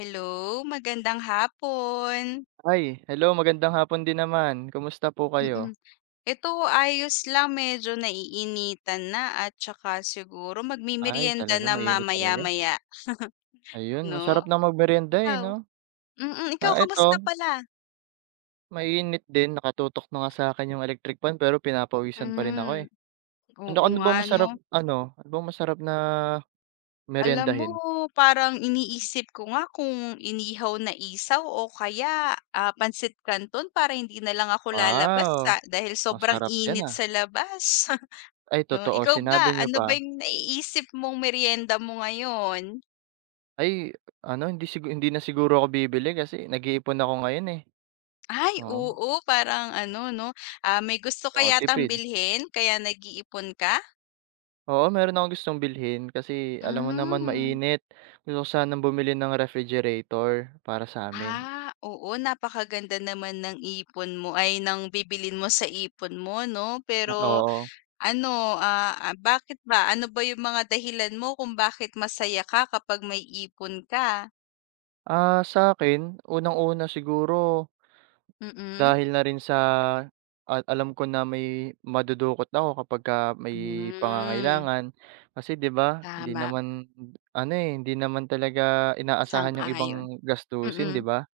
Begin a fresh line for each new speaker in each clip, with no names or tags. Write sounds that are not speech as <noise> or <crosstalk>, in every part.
Hello, magandang hapon.
Ay, hello magandang hapon din naman. Kumusta po kayo?
Mm, ito ayos lang medyo naiinitan na at saka siguro
Ay,
magmemeryenda
talaga
na
mainit talaga.
mamaya-maya
Ayun, ang
'no?
sarap ng magmeryenda, eh,
Ikaw?
'no?
Mm, ikaw
Ah,
kamusta
eto
pala?
mainit din nakatutok na nga sa'kin yung electric fan pero pinapawisan pa rin ako,
Hmm,
eh.
oo
Ano ano
nga
bang
'no.
masarap ano, ano bang masarap na
Alam mo
meryendahin?
parang iniisip ko nga kung inihaw na isaw o kaya, ah, pansit kanton para hindi na lang ako lalabas sa
Wow,
dahil sobrang
masarap 'yan,
init
ah.
sa labas. <laughs>
Ay
'No,
totoo,
ikaw ba
sinabi niyo
ano
pa.
ba yung naiisip mong merienda mo ngayon?
Ay ano, hindi na siguro ako bibili kasi nag-iipon ako ngayon, eh.
Ay
Oo,
oo, parang ano 'no, ah, may gusto ka
oo,
yatang
tipid.
bilhin kaya nag-iipon ka?
Oo, meron akong gustong bilhin kasi alam mo naman
Hmm.
mainit. Gusto ko sanang bumili ng refrigerator para sa'min.
Ah, oo napakaganda naman ng ipon mo ay ng bibilin mo sa ipon mo 'no,
Ah,
pero
oo.
ano, ah, ah, bakit ba? Ano ba yung mga dahilan mo kung bakit masaya ka kapag may ipon ka?
Ah, sa akin unang-una siguro
Mm-mm.
dahil na rin sa at alam ko na may madudukot ako kapagka may
Mm. Hmm,
pangangailangan. Kasi 'di ba, hindi
tama,
naman ano, eh, hindi naman talaga inaasahan yung ibang
sang-ayon.
gastusin,
Mm,
'di ba?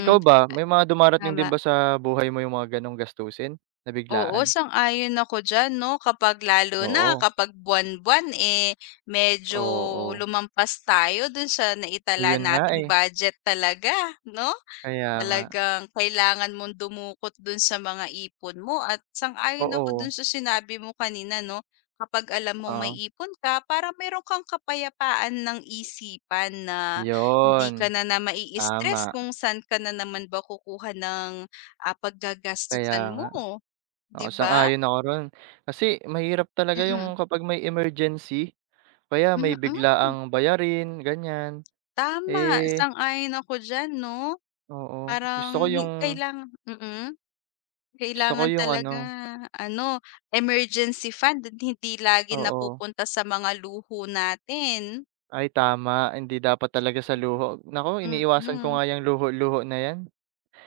Ikaw ba, may mga dumarating
Tama.
din ba sa buhay mo yung mga gano'ng gastusin na
Oo,
biglaan?
sang-ayon ako diyan 'no, kapag lalo na
Oo,
kapag buwan-buwan, eh, medyo
oo.
lumampas tayo do'n sa naitala
Ayun nga,
nating
eh,
budget talaga 'no?
kaya nga.
Talagang kailangan mong dumukot dun sa mga ipon mo at sang-ayon ako dun
Oo,
sa sinabi mo kanina 'no, kapag alam mong may
oo,
ipon ka para meron kang kapayapaan ng isipan na hindi
yun,
ka na na
tama,
mai-stress kung saan ka na naman ba kukuha ng, ah,
kaya
paggagastusan
nga.
mo. 'Di
Oo,
ba?
sang-ayon ako ro'n. Kasi mahirap talaga yung
Mm.
kapag may emergency, kaya
Mm,
may biglaang bayarin, ganyan.
tama
Eh,
sang-ayon ako diyan 'no.
oo,
Parang hi kailangan mm.
gusto ko
Kailangan
yung ano
talaga ano, emergency fund hindi lagi
oo.
napupunta sa mga luho natin.
Ay, tama, hindi dapat talaga sa luho. Naku, iniiwasan ko
Mm,
nga yung luho-luho na yan.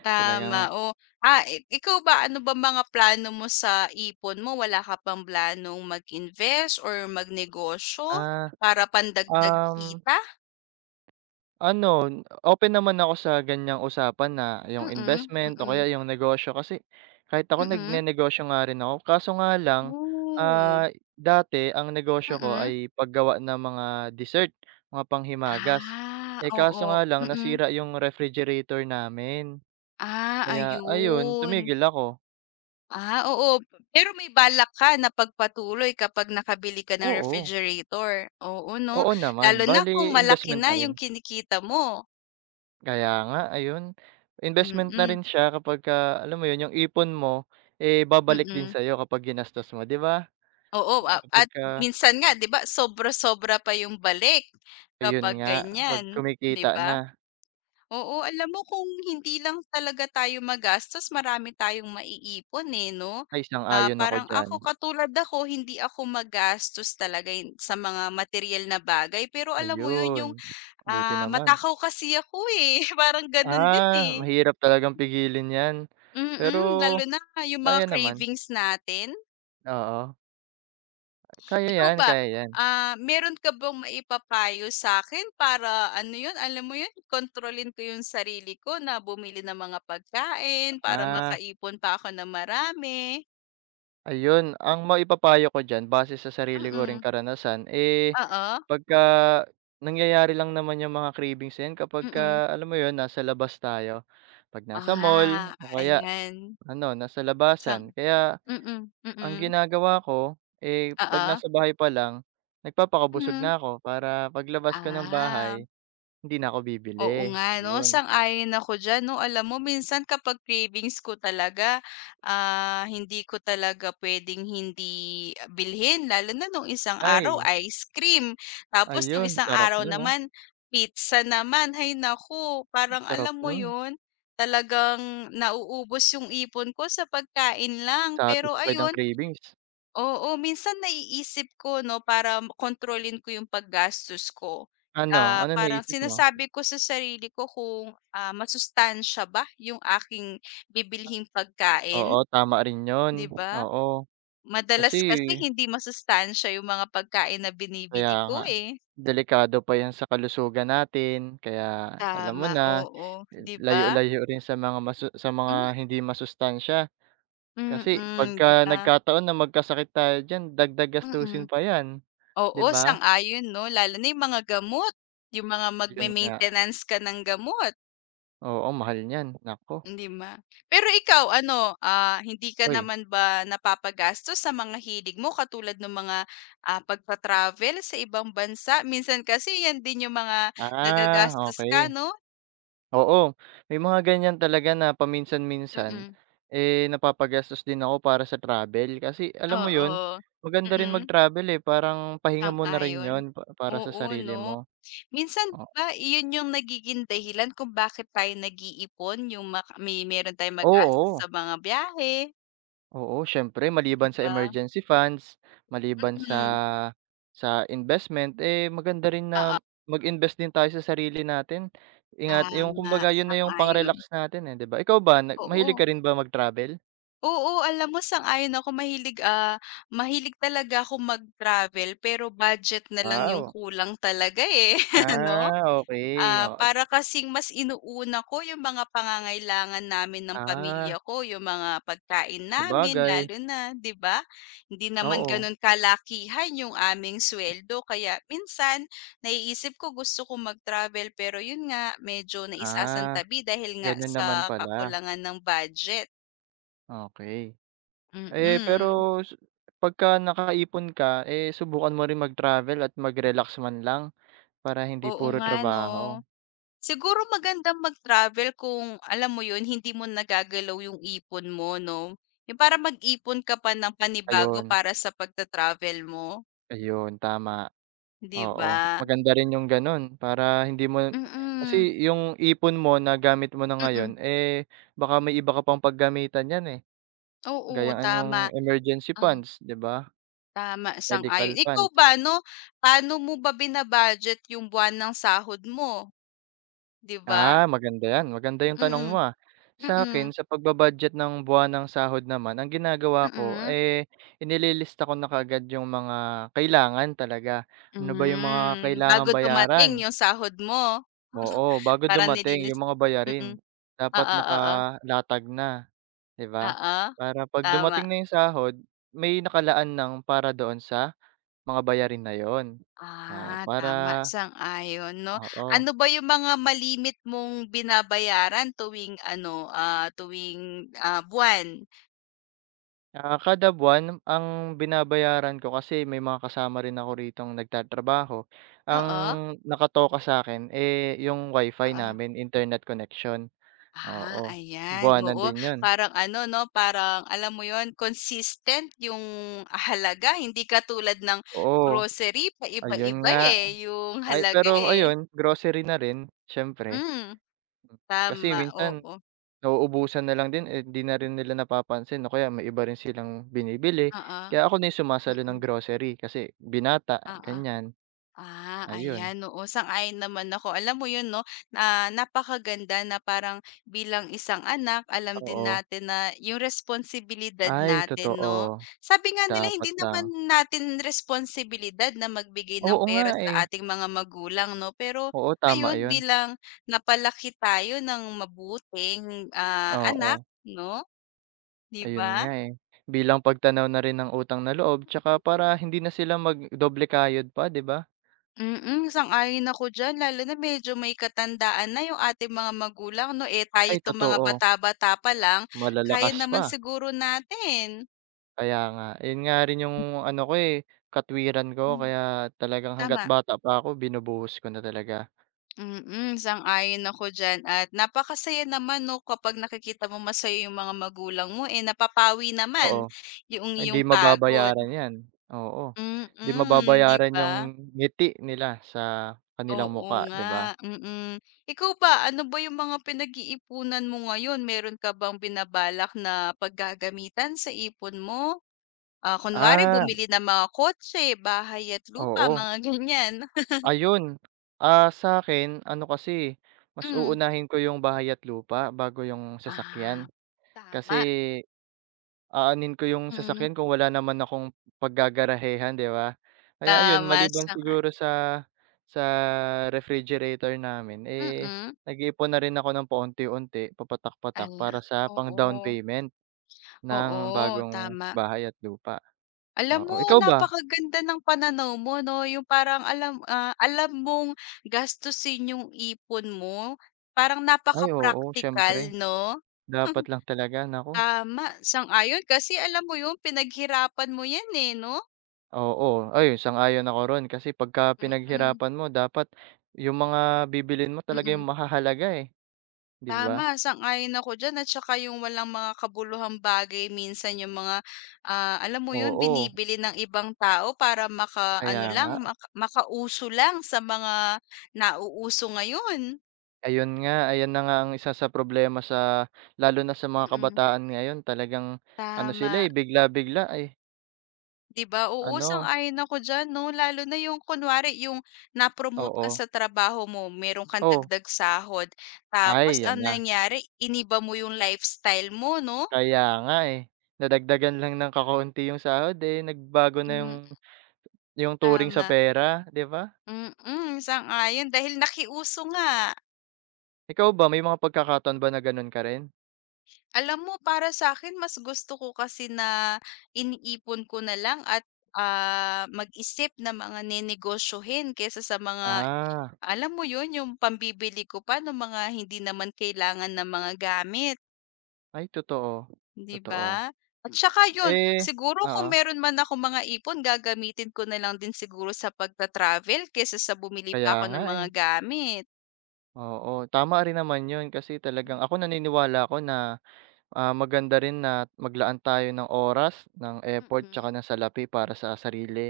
tama,
Talagang,
oh. Ah, ikaw ba, ano ba mga plano mo sa ipon mo? Wala ka bang planong mag-invest or magnegosyo
ah,
para pandagdag
um
kita?
ano, open naman ako sa ganiyang usapan na yung
Mm,
investment o
mm,
kaya yung negosyo kasi kahit ako
mm.
nagnenegosyo nga rin ako. Kaso nga lang,
Oh,
ah, dati ang negosyo ko
mm.
ay paggawa ng mga dessert, mga panghimagas.
Ah,
Eh,
oo,
kaso nga lang
mm.
nasira yung refrigerator namin.
Ah,
Kaya ayun,
ayun.
tumigil ako.
Ah, oo, pero may balak ka na pagpatuloy kapag nakabili ka ng
Oo,
refrigerator, oo 'no?
oo naman.
Lalo na
Bali
kung malaki
investment
na
na
yung
rin.
kinikita mo,
Kaya nga, ayun. Investment na
mm,
rin siya kapagka alam mo yun, yung ipon mo, eh, babalik din
mm.
sa'yo kapag ginastos mo, 'di ba?
Oo,
O
a at
kapagka
minsan nga 'di ba sobra-sobra pa yung balik
ayun
kapag
nga, kapag
ganyan, 'di
kumikita
ba?
na.
Oo, alam mo kung hindi lang talaga tayo magastos marami tayong maiipon, eh, 'no?
Ay,
Ah,
sang-ayon ako
parang
diyan.
ako katulad ako hindi ako magastos talaga hin sa mga material na bagay pero alam mo 'yun
Ayun,
yung,
buti
ah,
naman.
matakaw kasi ako, eh, <laughs> parang gano'n din,
Ah,
eh.
mahirap talagang pigilin 'yan. Pero
Mm, lalo na yung mga
kaya naman,
cravings natin.
oo. Kaya
Ikaw
'yan,
ba,
kaya 'yan.
ah, meron ka bang maipapayo sa akin para ano 'yun, alam mo 'yun, kontrolin ko 'yung sarili ko na bumili ng mga pagkain para
Ah.
makaipon pa ako ng marami?
Ayun, ang maipapayo ko diyan base sa sarili ko ring
Mm,
karanasan, eh,
oo,
pagka nangyayari lang naman yung mga cravings na 'yan
mm.
kapagka alam mo 'yun, nasa labas tayo. 'Pag nasa mall
Ah,
o kaya
ayan,
ano, nasa
sang
labasan. Kaya
mm,
ang
mm,
ginagawa ko, eh, 'pag
oo,
nasa bahay pa lang, nagpapakabusog
hmm,
na ako para paglabas ko ng
ah.
bahay, hindi na ako
Oo
bibili,
nga 'no,
'yun.
sang-ayon ako diyan 'no. Alam mo minsan kapag cravings ko talaga, ah, hindi ko talaga puwedeng hindi bilhin lalo na nung isang araw
Ay,
ice cream, tapos nung
ayun
isang
sarap
araw
nun 'no,
naman pizza naman. Hay naku, parang
sarap
alam mo
nun.
'yun, talagang nauubos 'yung ipon ko sa pagkain lang. Pero
Satisfied ang
ayun.
cravings.
Oo, minsan naiisip ko 'no, para kontrolin ko yung paggastos ko,
Ano,
ah,
anong
parang
naisip mo?
sinasabi ko sa sarili ko kung, ah, masustansiya ba yung aking bibilhing pagkain,
Oo, tama rin 'yun,
'di ba?
oo. Kasi
Madalas kasi hindi masustansiya yung mga pagkain na
kaya
binibili ko,
nga,
eh.
delikado pa 'yan sa kalusugan natin kaya alam mo
Tama,
na,
oo, 'di ba?
layo-layo rin sa mga
Hmm,
hindi masustansya.
mm,
Kasi
mm, 'di
pagka
ba?
nagkataon na magkasakit tayo diyan dagdag
Mm.
gastusin pa 'yan, 'di
Oo,
ba?
sang-ayon 'no, lalo na yung mga gamot, yung mga
'Yun nga,
magme-maintenance ka ng gamot.
oo mahal niyan, nako.
Hindi ma Pero ikaw ano, ah, hindi ka
Uy,
naman ba napapagastos sa mga hilig mo katulad ng mga, ah, pagta-travel sa ibang bansa? Minsan kasi yan din yung mga
ah,
nagagastos ka
okay.
'no?
Oo, may mga ganyan talaga na paminsan-minsan,
Mm,
eh, napapagastos din ako para sa travel. Kasi alam mo 'yun,
oo.
maganda rin
Mm,
mag-travel, eh, parang pahinga mo na rin
sang-ayon.
'yun pa para sa
Oo
sarili
'no?
mo.
Minsan 'di
O
ba iyon yung nagiging dahilan kung bakit tayo nag-iipon yung mak may meron tayong magastos
oo,
sa mga biyahe,
oo, siyempre
'di
maliban sa
ba?
emergency funds, maliban
Mm,
sa investment, eh, maganda rin na
oo,
mag-invest din tayo sa sarili natin. Ingat yung
tama,
kumbaga 'yun na yung
sang-ayon.
pang-relax natin, eh, 'di ba? Ikaw ba, nag mahilig
Oo.
ka rin ba mag-travel?
Oo, alam mo sang-ayon ako mahilig, ah, mahilig talaga akong mag-travel pero budget na lang yung
Wow,
kulang talaga, eh, <laughs> ano?
ah, okay.
Ah, para kasing mas inuuna ko yung mga pangangailangan namin ng pamilya
Ah,
ko, yung mga pagkain namin
sabagay,
lalo na, 'di ba? Hindi naman
oo.
gano'n kalakihan yung aming suweldo kaya minsan naiisip ko gusto ko mag-travel pero yun nga, medyo
Ah,
naisasantabi dahil nga
ganun naman
sa
pala,
kakulangan ng budget,
okey. Eh, pero
mm.
su pagka nakaipon ka, eh, subukan mo rin mag-travel at mag-relax man lang para hindi
Oo
puro
nga 'no.
trabaho.
Siguro magandang mag-travel kung alam mo 'yun, hindi mo nagagalaw yung ipon mo 'no. Yung para mag-ipon ka pa ng panibago
Ayun,
para sa pagta-travel mo,
ayun tama,
'di
oo.
ba?
Maganda rin yung ganun para hindi mo kasi
Mm,
yung ipon mo na gamit mo na
mm.
ngayon, eh, baka may iba ka pang paggamitan niyan, eh,
Oo,
gaya nga
tama.
nung emergency
ang
funds, 'di ba,
Tama, sang-ayon.
medical
Ikaw ba
funds.
'no, paano mo ba bina-budget yung buwan ng sahod mo, 'di ba?
Ah, maganda 'yan. Maganda yung tanong
Mm,
mo, ah. Sa akin
mm,
sa pagba-budget ng buwanang sahod naman ang ginagawa ko,
mm.
eh, inililista ko na kaagad yung mga kailangan talaga. Ano ba yung mga
Hmm,
kailangan
bago dumating
bayaran,
yung sahod mo,
oo, bago
para
dumating
nilinis
yung mga bayarin
mm.
dapat
Oo, oo.
nakalatag na, 'di ba?
Oo,
Para 'pag
tama.
dumating na yung sahod may nakalaan ng para doon sa mga bayarin na yon. Oo,
Ah, tama,
para
sang-ayon 'no.
oo.
Ano ba yung mga malimit mong binabayaran tuwing ano, ah, tuwing, ah, buwan?
Ah, kada buwan ang binabayaran ko kasi may mga kasama rin ako ritong nagtatrabaho, ang
Oo,
nakatoka sa akin eh, yung wifi
oo.
namin, internet connection,
Ah,
oo.
ayan,
Buwanan
oo.
din 'yun,
Parang ano 'no, parang alam mo yon consistent yung halaga, hindi katulad ng
oo,
grocery
ayun
paiba-iba,
nga.
eh, yung
Ay,
halaga,
pero
eh.
ayun, grocery na rin siyempre,
Hmm,
kasi
tama,
minsan
oo.
nauubusan na lang din, eh, 'di na rin nila napapansin o kaya may iba rin silang binibili,
Oo,
kaya ako na yung sumasalo
mm,
ng grocery kasi binata,
oo.
ganiyan,
Ah,
ayun.
ayan, oo, sang-ayon naman ako. Alam mo 'yun 'no, na napakaganda na parang bilang isang anak, alam din
Oo,
natin na yung responsibilidad
ay
natin 'no.
totoo.
Sabi nga nila
Dapat
hindi naman
lang.
natin responsibilidad na magbigay ng
Oo nga,
pera
eh.
sa ating mga magulang 'no, pero
Oo, tama
ayun
yun.
bilang napalaki tayo ng mabuting, ah,
Oo,
anak 'no, 'di
ayun
ba?
nga, eh. Bilang pagtanaw na rin ng utang na loob tsaka para
Mm.
hindi na sila magdoble kayod pa, 'di ba?
Mm, sang-ayon ako diyan lalo na medyo may katandaan na yung ating mga magulang 'no, eh, tayo
Ay,
'tong mga
totoo.
bata-bata pa lang, kaya
Malalakas
naman
pa.
siguro natin.
Kaya nga. Yun nga rin yung ano ko, eh, katwiran ko
Hmm.
kaya talagang hangga't
Tama,
bata pa ako binubuhos ko na talaga.
mm, sang-ayon ako diyan at napakasaya naman 'no, kapag nakikita mo masaya yung mga magulang mo, eh, napapawi naman
Oo,
yung
hindi
iyong pagod.
mababayaran 'yan. Oo, hindi
Mm, 'di
mababayaran
ba?
yung ngiti nila sa kanilang
Oo
mukha, 'di ba?
nga, mm. Ikaw ba, ano ba yung mga pinag-iipunan mo ngayon? Meron ka bang binabalak na paggagamitan sa ipon mo? Ah, kunwari
Ah,
bumili ng mga kotse, bahay at lupa,
oo.
mga ganyan. <laughs>
Ayun, ah, sa akin, ano kasi, mas
Mm.
uunahin ko yung bahay at lupa bago yung
Ah,
sasakyan. Kasi
tama,
aanhin ko yung
mm.
sasakyan kung wala naman akong paggagarahehan, 'di ba? Kaya ayun,
Tama
maliban
sang
siguro sa refrigerator namin, eh,
mm.
nag-iipon na rin ako ng paunti-unti, papatak-patak
Ala
para sa pang-down
oo,
payment ng
oo,
bagong
tama.
bahay at lupa.
Alam
Oo,
mo
ikaw ba?
napakaganda ng pananaw mo 'no, yung parang alam, ah, alam mong gastusin yung ipon mo, parang napaka
Ay oo,
practical
siyempre.
'no?
Dapat
<laughs>
lang talaga, naku.
Tama, sang-ayon kasi alam mo yung pinaghirapan mo yan, eh, 'no?
Oo, ayun sang-ayon ako ro'n kasi pagka
Mm,
pinaghirapan mo dapat yung mga bibilin mo talaga yung
mm.
mahahalaga, eh, 'di
Tama,
ba?
sang-ayon ako diyan at saka yung walang mga kabuluhang bagay minsan yung mga, ah, alam mo yun
Oo,
binibili ng ibang tao para maka,
kaya
ano lang,
nga.
maka makauso lang sa mga nauuso ngayon.
Ayun nga, ayan na nga ang isa sa problema sa lalo na sa mga
Mm,
kabataan ngayon talagang ano sila,
tama.
eh, bigla-bigla, eh,
'Di ba? Oo,
ano
sang-ayon ako diyan 'no, lalo na yung kunwari yung na-promote ka
oo.
sa trabaho mo, meron kang
Oh,
dagdag sahod, tapos
ay 'yan
ang
na.
nangyari iniba mo yung lifestyle mo 'no?
Kaya nga, eh, nadagdagan lang ng kakaunti yung sahod, eh, nagbago na yung
Hmm.
yung turing sa
Tama,
pera, 'di ba?
mm, sang-ayon dahil nakiuso nga.
Ikaw ba may mga pagkakataon ba na gano'n ka rin?
Alam mo para sa'kin mas gusto ko kasi na iniipon ko na lang at, ah, mag-isip ng mga nenegosyohin kaysa sa mga
Ah.
alam mo 'yun, yung pambibili ko pa ng mga hindi naman kailangan ng mga gamit,
Ay totoo,
'di
totoo.
ba? At hmm, saka 'yun,
Eh
siguro kung
oo,
meron man ako mga ipon gagamitin ko na lang din siguro sa pagta-travel kaysa sa bumili
kaya
pa ako
nga,
ng mga
eh.
gamit.
Oo, tama rin naman 'yun kasi talagang
Mm,
ako naniniwala ako na, ah, maganda rin na maglaan tayo ng oras, ng effort, tsaka
mm.
ng salapi para sa sarili.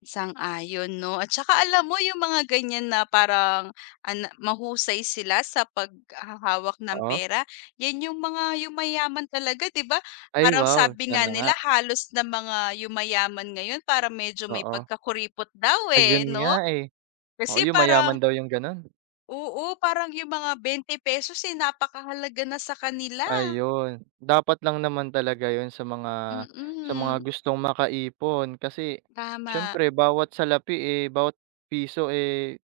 Sang-ayon 'no at saka alam mo yung mga ganyan na parang ana mahusay sila sa paghahawak ng
Oo.
pera, yan yung mga yumayaman talaga 'di ba?
Ay
Parang
wow,
sabi nga
sana nga,
nila halos na mga yumayaman ngayon para medyo may
oo.
pagkakuripot daw, eh,
Ayun nga,
'no?
eh. Oo,
Kasi
'yung
parang
mayaman daw 'yung gano'n.
oo, parang yung mga twenty pesos eh, napakahalaga na sa kanila.
Ayun, dapat lang naman talaga 'yun sa mga
Mm,
gustong makaipon kasi
tama.
siyempre bawat salapi, eh, bawat piso, eh,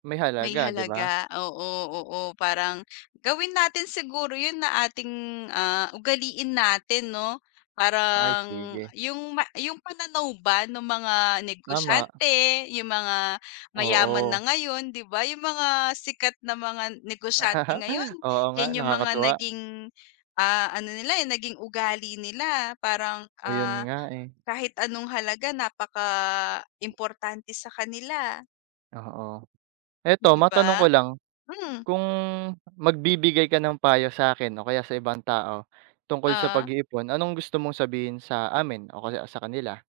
may
May
halaga, 'di ba?
halaga, oo, oo. Parang gawin natin siguro 'yun na ating, ah, ugaliin natin 'no.
Ay
Parang
sige,
yung yung pananaw ba ng mga
tama,
negosyante, yung mga mayaman na
oo.
ngayon, 'di ba, yung mga sikat na mga negosyante ngayon,
<laughs> Oo nga
'yan yung mga
nakakatuwa,
naging, ah, ano nila, eh, naging ugali nila. Parang,
ayun
ah,
nga, eh,
kahit anong halaga napaka importante sa kanila,
oo. Eto
'di
matanong ko
ba?
lang,
Hmm,
kung magbibigay ka ng payo sa akin o kaya sa ibang tao tungkol sa
oh.
pag-iipon, anong gusto mong sabihin sa amin o kaya sa kanila?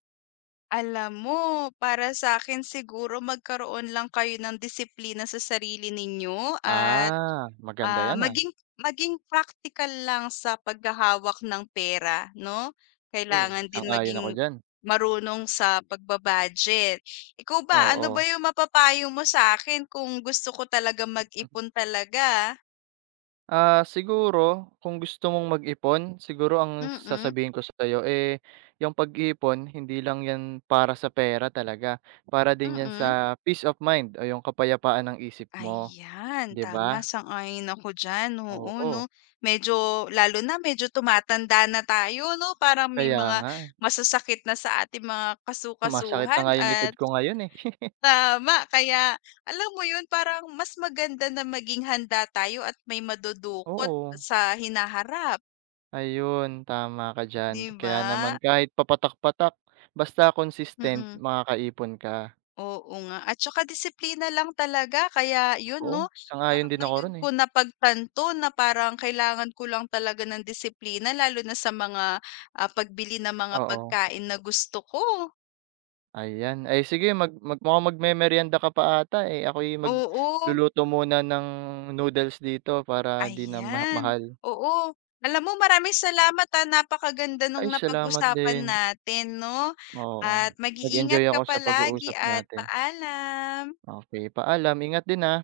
Alam mo, para sa akin siguro magkaroon lang kayo ng disiplina sa sarili ninyo at,
Ah, maganda
ah,
'yan, ah,
maging maging praktikal lang sa paghahawak ng pera 'no?
oo,
Kailangan din
sang-ayon
maging
ako diyan,
marunong sa pagbabudget budget. Ikaw ba, ano ba
oo.
yung mapapayo mo sa akin kung gusto ko talaga mag-ipon talaga?
Ah, siguro kung gusto mong mag-ipon, siguro ang
Mm,
sasabihin ko sa sa'yo, eh, yung pag-iipon hindi lang 'yan para sa pera talaga, para din 'yan
mm.
sa peace of mind o yung kapayapaan ng isip mo,
Ayan,
'di
tama,
ba?
sang-ayon ako diyan, oo 'no.
Oo,
Medyo lalo na medyo tumatanda na tayo 'no, parang may
kaya
mga
nga, eh.
masasakit na sa ating mga
Sumasakit na
kasu-kasuhan
nga yung likod
at
ko ngayon, eh. <laughs>
tama, kaya alam mo 'yun, parang mas maganda na maging handa tayo at may madudukot
Oo,
sa hinaharap,
ayun tama ka diyan.
'di
Kaya naman
ba?
kahit papatak-patak basta consistent
Mm.
makakaipon ka.
Oo nga at saka disiplina lang talaga kaya yun
Oo,
'no,
sang-ayon
parang
din ako
ngayon
ro'n,
ko
eh.
napagtanto na parang kailangan ko lang talaga ng disiplina lalo na sa mga, ah, pagbili ng mga
Oo.
pagkain na gusto ko.
Ayan. Ay sige mag mag mukhang magmemeryenda ka pa ata, eh. Ako'y
Oo,
magluluto muna ng noodles dito para 'di na ma
ayan.
mahal.
Oo, alam mo maraming salamat, ah, napakaganda nung
Ay salamat
napag-usapan
din.
natin 'no,
Oo.
at mag-iingat
Nag-enjoy
ka
ako sa
palagi
pag-uusap
at
natin.
paalam.
Okey, paalam. Ingat din, ah.